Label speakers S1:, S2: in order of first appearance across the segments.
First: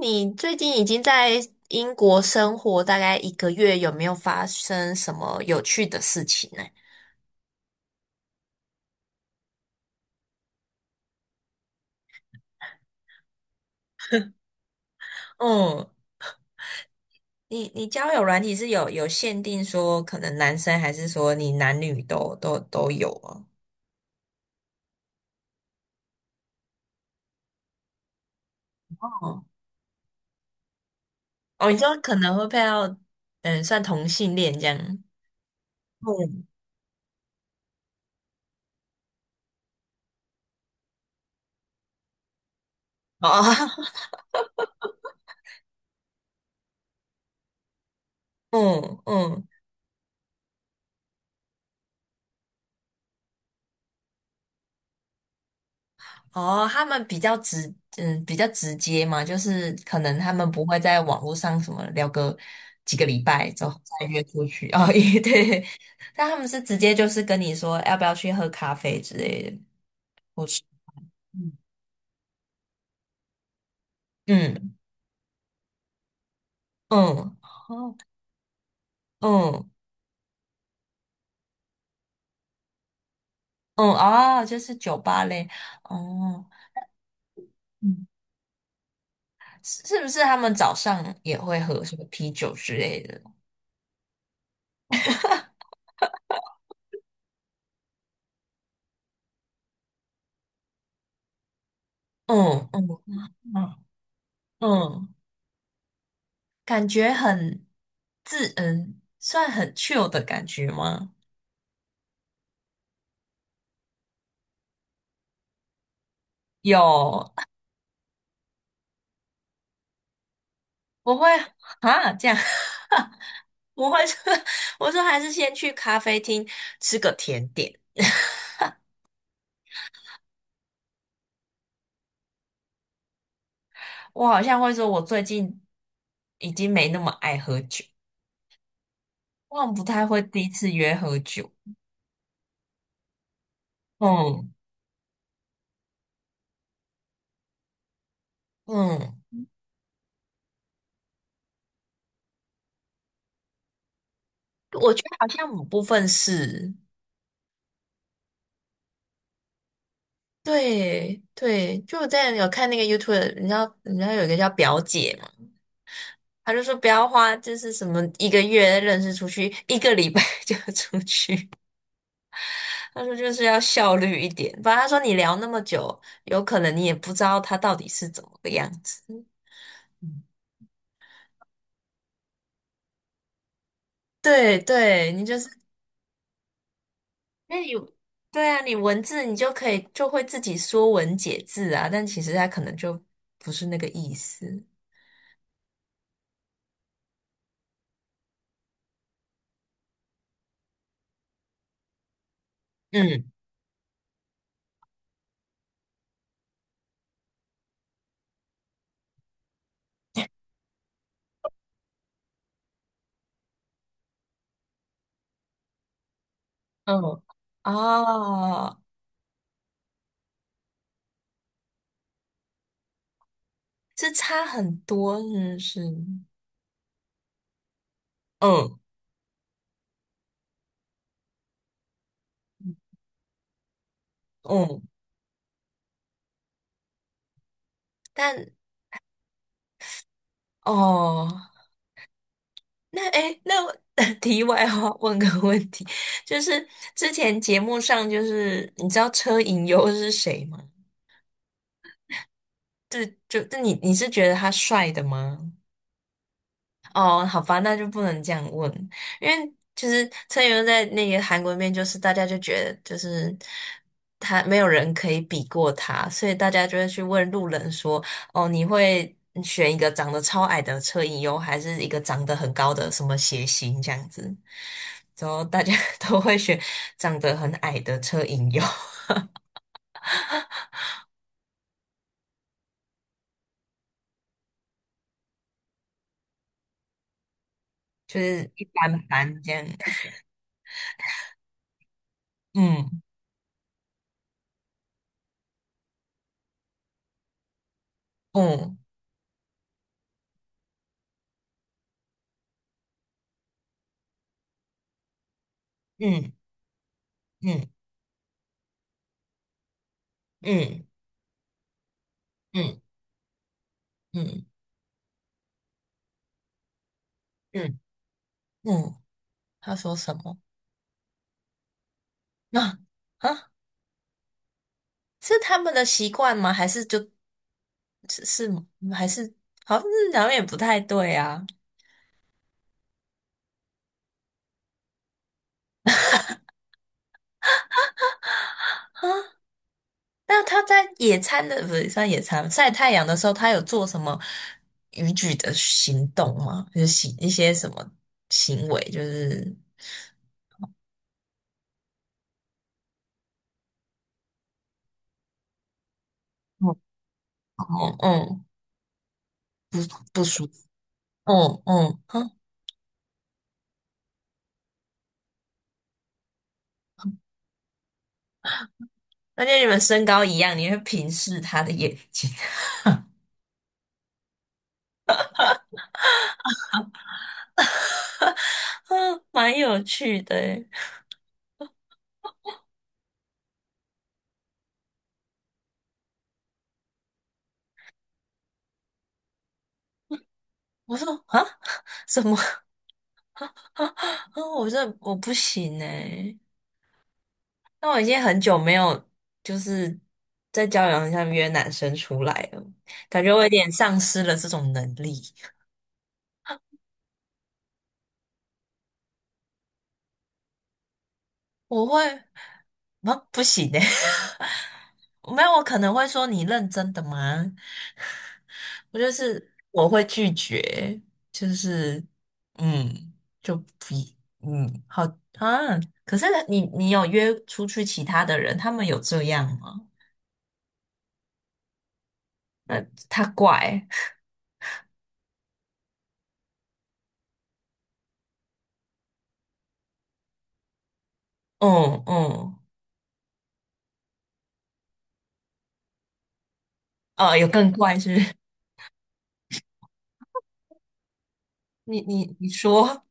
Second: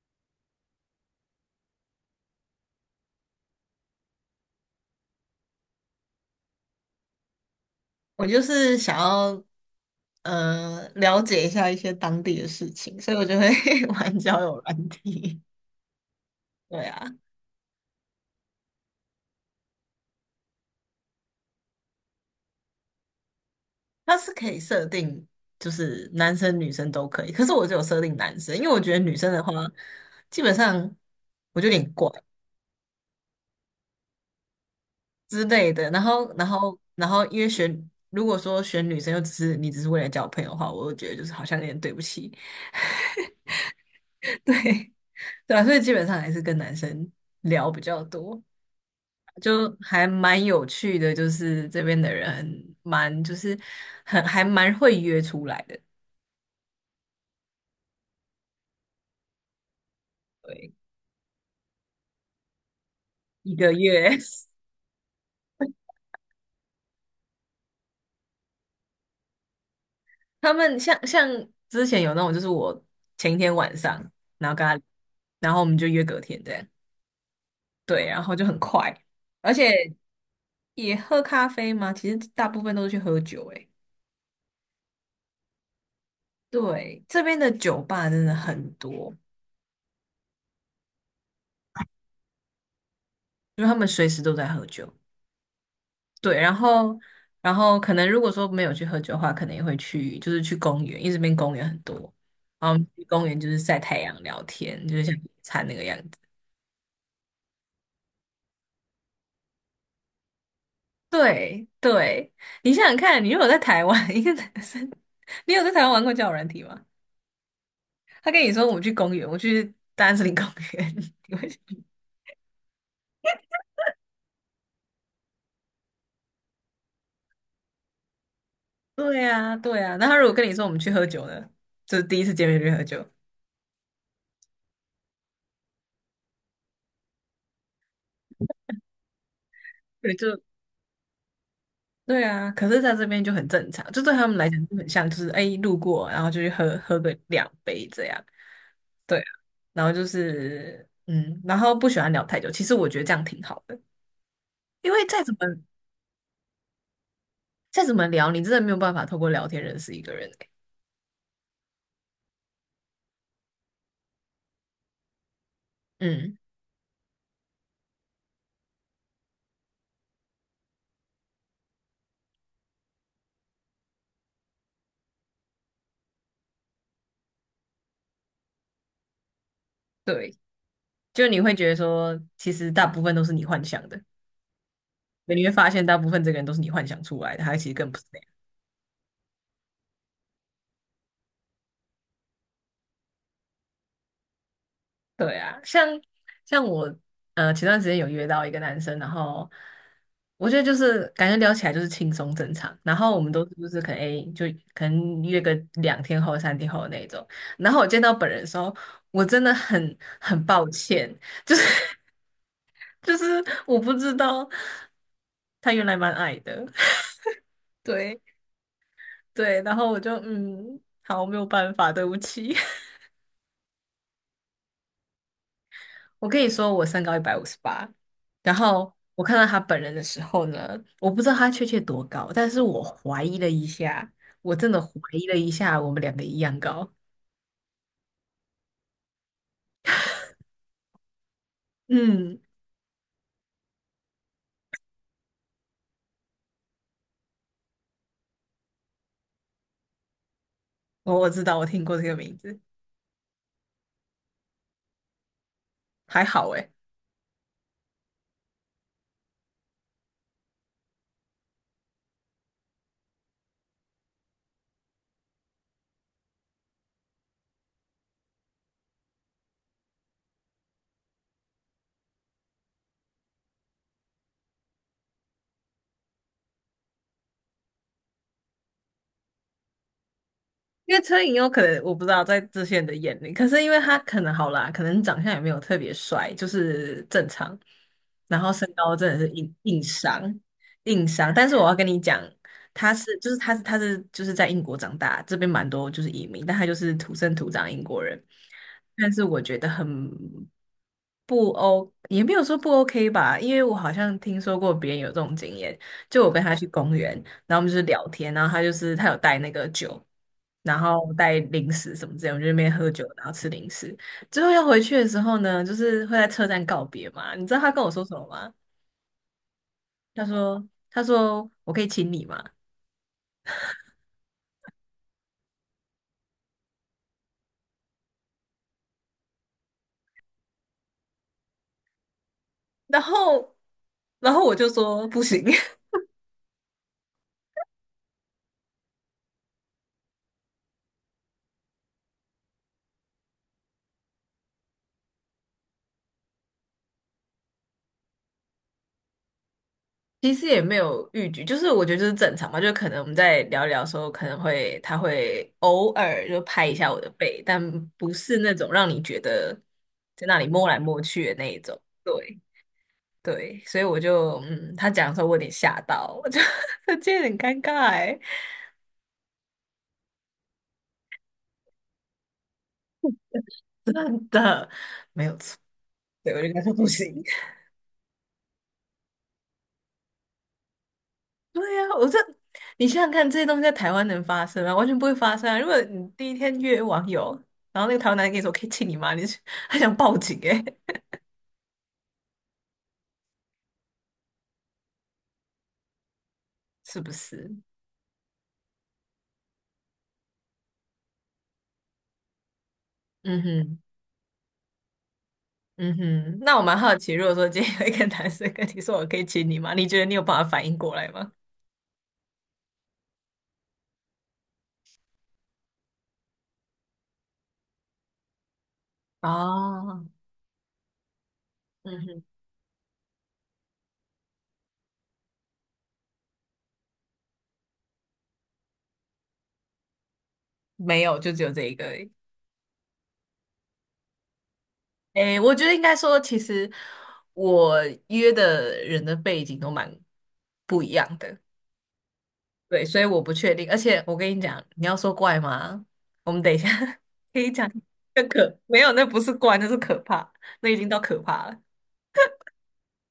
S1: 你最近已经在英国生活大概一个月，有没有发生什么有趣的事情呢？
S2: 我就是想要了解一下一些当地的事情，所以我就会 玩交友软体。
S1: 嗯，
S2: 对啊，
S1: 你交友软体是有限定说可能男生还是说你男女都有啊？
S2: 它是可以设定，就是男生女生都可以，可是我只有设定男生，因为我觉得女生
S1: 哦，
S2: 的话，基本上我就
S1: 哦，
S2: 有
S1: 你
S2: 点
S1: 说
S2: 怪
S1: 可能会配到，嗯，算同性恋这样。
S2: 之类的。然后，
S1: 嗯，
S2: 然后，然后，因为如果说选女生又只是你只是为了交朋友的话，我就觉得就是好像有点对不起，
S1: 哦，
S2: 对对啊，所以基本上还是跟男生聊比较多。
S1: 嗯嗯，
S2: 就还蛮有趣的，就是这边的人蛮就是很还蛮会约出来的，
S1: 哦，他们比较直，嗯，比较直接嘛，就是可能他们不
S2: 对，
S1: 会在网络上什么聊个几个礼拜
S2: 一
S1: 之
S2: 个
S1: 后再
S2: 月，
S1: 约出去哦，也对，但他们是直接就是跟你说要不要去喝咖啡之类的，或
S2: 他
S1: 是
S2: 们像
S1: 嗯。
S2: 之前有那种，就是我前一天晚上，然后跟
S1: 嗯。
S2: 他，然后我们就约隔天这样，
S1: 嗯。哦。
S2: 对，然后就很快，而
S1: 嗯。
S2: 且也喝咖啡吗？其实大部分都是去喝酒，欸诶，
S1: 嗯。哦，就是酒吧类。哦，
S2: 对，这边的酒
S1: 嗯，
S2: 吧真的很多，
S1: 是不是他们早上也会喝什么啤酒之类的？
S2: 因为他们随时都在喝酒。对，然后可能如果说没有去喝酒的话，可能也会去就是去公园，因为这边公园很多，
S1: 嗯。
S2: 然后我们
S1: 嗯。
S2: 去公园就是晒
S1: 嗯。
S2: 太阳、聊天，就是像
S1: 嗯。
S2: 野餐那个样子。
S1: 感觉很自嗯，算很 chill 的感觉吗？
S2: 对对，你想想看，你如果在台湾，一个男生，你有在台湾玩过交友软体吗？
S1: 有，
S2: 他跟你说我们去公园，我去大安森林公园，
S1: 我 会
S2: 你会想？
S1: 啊这样，我会说，我说还是先去咖啡厅吃个甜点。
S2: 对啊，对啊。那他如果跟你说我们去喝酒呢，就是第一次见面就去喝酒，
S1: 我好像会说，我最近已经没那么爱喝酒，我好像不太
S2: 对，
S1: 会
S2: 就
S1: 第一次约喝酒。
S2: 对啊，可是在这边就很正常，就对他们来
S1: 嗯
S2: 讲就很像，就是哎路过，然后就去喝喝个两杯这样，
S1: 嗯，
S2: 对啊，然后就是然后不喜欢聊太久，其实我觉得这样挺好的，
S1: 我
S2: 因
S1: 觉
S2: 为
S1: 得
S2: 再
S1: 好
S2: 怎么
S1: 像某部分是。
S2: 再怎么聊，你真的没有办法透过聊天认识一个人欸。
S1: 对对，就我之前有看那个 YouTube，你知道有一个叫表姐
S2: 嗯，
S1: 他就说不要花，就是什么一个月认识出去，一个礼拜 就要出去。他说就是要效率一点，不然他说你聊那么久，有可能你也不知道他到底是怎么个样子。嗯。
S2: 对，就你会觉得说，其实大部分都是你幻想的，
S1: 对对，你就
S2: 你
S1: 是
S2: 会发现大部分这个人都是你幻想出来的，
S1: 因
S2: 他
S1: 为
S2: 其
S1: 你
S2: 实更不是那样。
S1: 对啊，你文字你就可以就会自己说文解字啊，但其实他可能就不是那个意思。
S2: 对啊，像我前段时间有约到一个男生，然后我觉得就是感觉聊起来就是轻松正常，然后我
S1: 嗯
S2: 们都是就是可能诶就可能约个两天后三天后的那种，然后我见到本人的时候，我真的很抱歉，就是就是我不知道他原来蛮矮的，
S1: 嗯，
S2: 对
S1: 哦，
S2: 对，然后我就好没有办法，对不起。
S1: 这差很多，是不是。
S2: 我跟你说，我身高158，然
S1: 嗯
S2: 后我看到他本人的时候呢，我不知道他确切多高，但是我怀疑了一下，我真
S1: 嗯，
S2: 的怀疑了一下，我们两个一样高。
S1: 但哦。
S2: 嗯，
S1: 那哎诶，那我 题外话问个问题，就是之前节目上，就是你知道车银优是谁吗？
S2: 我知道，我听过这个名字，
S1: 就就那你是觉得他帅的吗？
S2: 还好诶。
S1: 哦，好吧，那就不能这样问，因为其实车银优在那个韩国面，就是大家就觉得就是他没有人可以比过他，所以大家就会去问路人说："哦，你会选一个长得超矮的车银优，还是一个长得很高的什么谐星这样子？"然后大家 都会选长得很矮的车银优，
S2: 因为车银优可能我不知道在这些人的眼里，可是因为他可能好啦，可能长相也没有特别帅，就是正常，
S1: 就
S2: 然
S1: 是
S2: 后
S1: 一
S2: 身高
S1: 般
S2: 真的是
S1: 般这
S2: 硬
S1: 样。
S2: 硬伤硬伤。但是我要跟你讲，他
S1: 嗯。
S2: 是就是他是他是就是在英国长大，这边蛮多就是移民，但他就是土生土长英国人。
S1: 嗯。
S2: 但是我觉得很不 O，也没有说不 OK 吧，因为我好像听说过别人有这种经验，就我
S1: 嗯。
S2: 跟他去公园，然后我
S1: 嗯。
S2: 们就是聊天，然后他就是他有带那个酒，然
S1: 嗯。
S2: 后带零食什么之类，我们就在那边
S1: 嗯。
S2: 喝酒，然后吃零食，最
S1: 嗯。
S2: 后要回去的时候呢，就是会在车站告别嘛，你知道他
S1: 嗯。
S2: 跟我说什么吗？
S1: 嗯，嗯。他说什
S2: 他
S1: 么？
S2: 说他说我可以亲你吗？
S1: 啊。啊，是他们的习惯吗？还是就是是吗还是好像是好像也不太对啊。
S2: 然后然后我就说不行，
S1: 那他在野餐的不是算野餐晒太阳的时候，他有做什么逾矩的行动吗？就是行一些什么行为，就是
S2: 其实也没有预局，就是我觉得就是正常嘛，就可能我们在聊一聊的时候，可能会他会偶尔就拍一
S1: 嗯。
S2: 下我的背，但
S1: 嗯。
S2: 不是
S1: 嗯。
S2: 那种让你觉得
S1: 不
S2: 在那
S1: 舒
S2: 里
S1: 服。
S2: 摸来摸去的那一
S1: 嗯
S2: 种。
S1: 嗯，哼。
S2: 对对，所以我就他讲的时候我有点吓到，我就 这有点尴尬哎，
S1: 而且你们身高一样，你会平视他的眼睛，
S2: 真的没有错，对，我就跟他说不行。
S1: 嗯，蛮有趣的欸。
S2: 对呀。你想想看，这些东西在台湾能发生吗？完全不会发生啊！如果你第一天约网友，然后那个台湾男人跟你说"可以亲你吗"，你是还想报警诶。
S1: 我说啊，什么？嗯，我这我不行哎。
S2: 是不是？
S1: 那我已经很久没有就是在交友上约男生出来了，感觉我
S2: 嗯
S1: 有点
S2: 哼，
S1: 丧失了这种能力。
S2: 嗯哼。那我蛮好奇，如果说今天有一个男生跟你说"我可以亲你吗"，你觉得你有办法反应过来吗？
S1: 我会，啊，不行的，没有，我可能会说你认真的吗？我就是我会
S2: 哦，
S1: 拒绝，就
S2: 嗯
S1: 是
S2: 哼，
S1: 嗯，就不嗯，好啊。可是你有约出去其他的人，他们有这样吗？
S2: 没有，就只有这一个而已
S1: 那他怪，
S2: 诶，我觉得应该说，其实我约的人的背景都蛮不一样的。
S1: 嗯嗯，
S2: 对，所以我不确定。而且我跟你讲，你要说怪吗？我们等一下
S1: 哦，
S2: 可
S1: 有
S2: 以
S1: 更
S2: 讲
S1: 怪是不是
S2: 没有，那不是怪，那是可怕，那已经到可怕了。
S1: 你说，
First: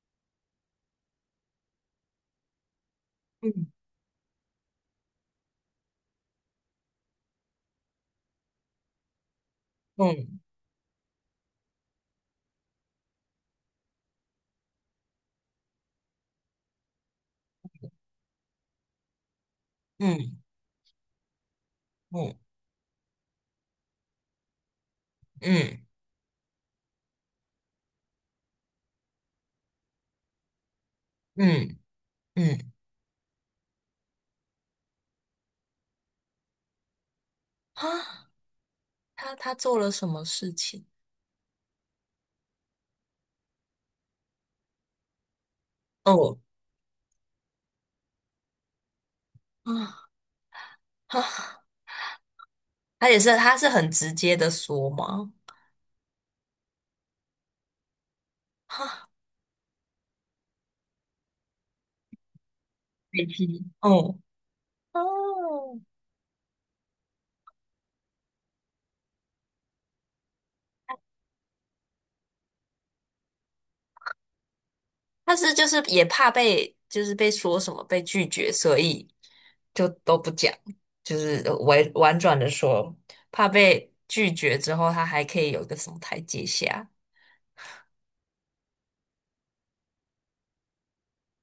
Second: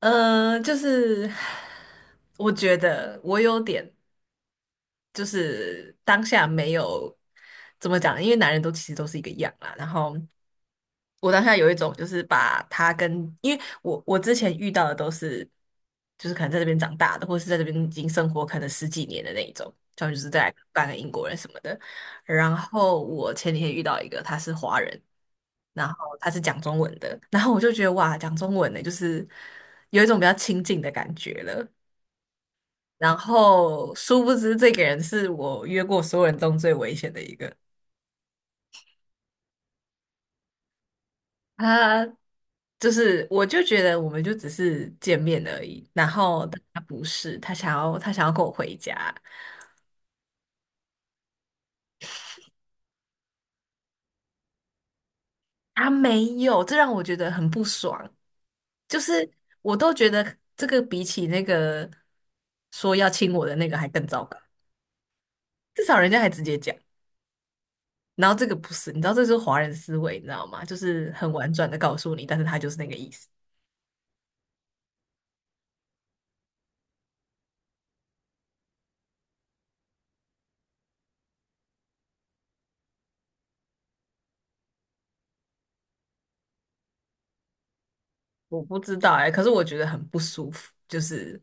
S2: 就是我觉得我有
S1: 嗯。
S2: 点就是当下没有怎么讲，因为男人都其实都是一个样啦，然后。
S1: 嗯。
S2: 我当下有一种就是把他跟，因为我之前遇到的都是，就是可能在这边长大的，或是在这边已经生活可能十几年的那一种，他们就是
S1: 嗯。
S2: 在半个英国人什么的。
S1: 嗯。
S2: 然后我前几天遇到一个，他是华人，
S1: 嗯。
S2: 然后他是讲中文的，然后我就觉得哇，讲中文的就是有一种比较亲近的感觉了。
S1: 嗯。嗯。
S2: 然后殊不知这个人是我约过所有人中最危险的一个。
S1: 啊，他做了什么事情？
S2: 他就是，我就觉得我们就只是见面而已，然
S1: 哦。
S2: 后但他不是，他想要跟我回家，
S1: 啊。啊，他也是他是很直接的说吗？
S2: 啊？没有，这让我觉得很不爽。就是我都觉得这个比起那个说要
S1: 被
S2: 亲我的
S1: 批。
S2: 那个还更
S1: 哦。
S2: 糟糕，
S1: 哦，
S2: 至少人家还直接讲。然后这个不是，你知道这就是华人思维，你知道吗？就是很婉转的告诉你，但是他就是那个意思。
S1: 他是就是也怕被就是被说什么被拒绝，所以就都不讲，就是委婉转的说，怕被拒绝之后，他还可以有一个什么台阶下。
S2: 我不知道哎。可是我觉得很不舒服，就是。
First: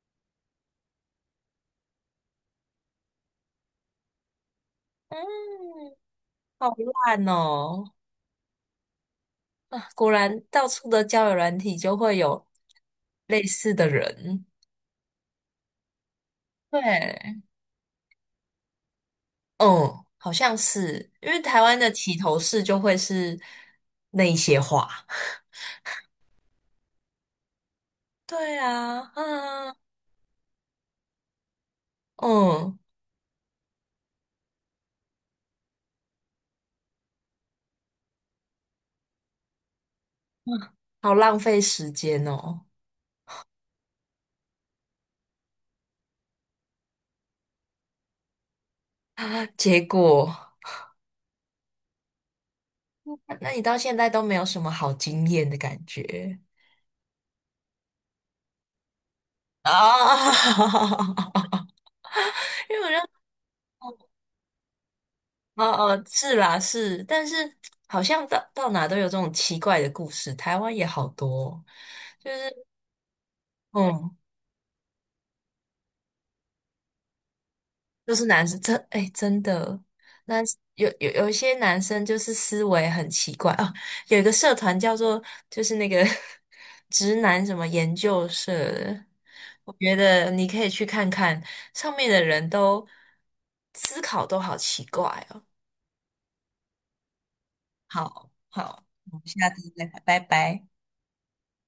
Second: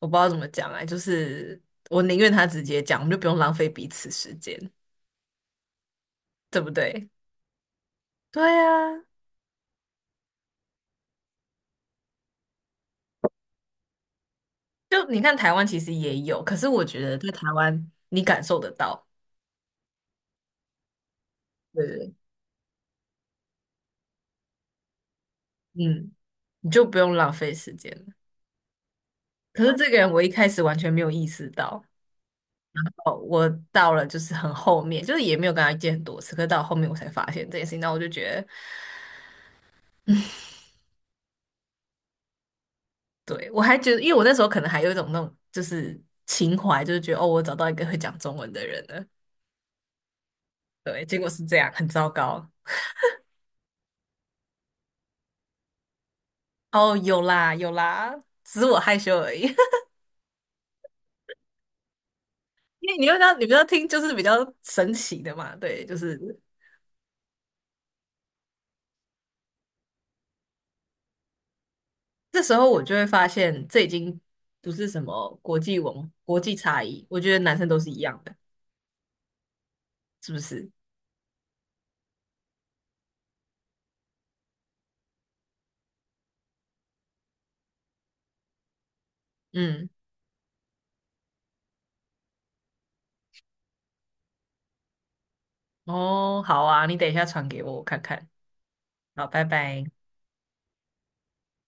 S2: 我不知道怎么讲哎，就是我宁愿他直接讲，我们就不用浪费彼此时间，
S1: 嗯，
S2: 对
S1: 好
S2: 不对？
S1: 烂哦。
S2: 对啊，
S1: 啊，果然到处的交友软体就会有类似的人。
S2: 就你看台湾其实也有，可是我觉得在
S1: 对，
S2: 台湾你感受得到，
S1: 嗯，好像是，因为台湾
S2: 对
S1: 的
S2: 对对，
S1: 起头式就会是那一些话。
S2: 嗯，你就不用浪费时间了。
S1: 对啊，
S2: 可
S1: 啊，
S2: 是这个人我一开始完全没有意识到，
S1: 嗯，
S2: 哦，我到了就是很后面，就是也没有跟他见很多次，可是到后面我才发现这件事情，那我就觉得。
S1: 好浪费时间哦。
S2: 对，我还觉得，因为我那时候可能还有一种那种就是情怀，就是觉得哦，我找到一个会讲中文的人了，
S1: 啊，结果，
S2: 对，结果是这样，很糟糕。
S1: 那你到现在都没有什么好经验的感觉
S2: 哦，有啦有啦，只是我害羞而已。
S1: 啊？因为我
S2: 因为
S1: 就
S2: 你不要听，就是比较神奇的嘛。
S1: 哦
S2: 对，就
S1: 哦，
S2: 是
S1: 是啦是，但是好像到哪都有这种奇怪的故事，台湾也好多哦就
S2: 这
S1: 是
S2: 时候我就会发现，这已
S1: 嗯，
S2: 经不是什么国际差异，我觉得男生都是一
S1: 就
S2: 样
S1: 是
S2: 的，
S1: 男生真的，
S2: 是
S1: 那
S2: 不是？
S1: 有一些男生就是思维很奇怪哦，有一个社团叫做就是那个 直男什么研究社的，我
S2: 嗯，
S1: 觉得你可以去看看，上面的人都思考都好奇怪哦，
S2: 哦，好啊，你等一下传给我，我看看。
S1: 好好，我
S2: 好，
S1: 们
S2: 拜
S1: 下次再
S2: 拜。
S1: 聊拜拜。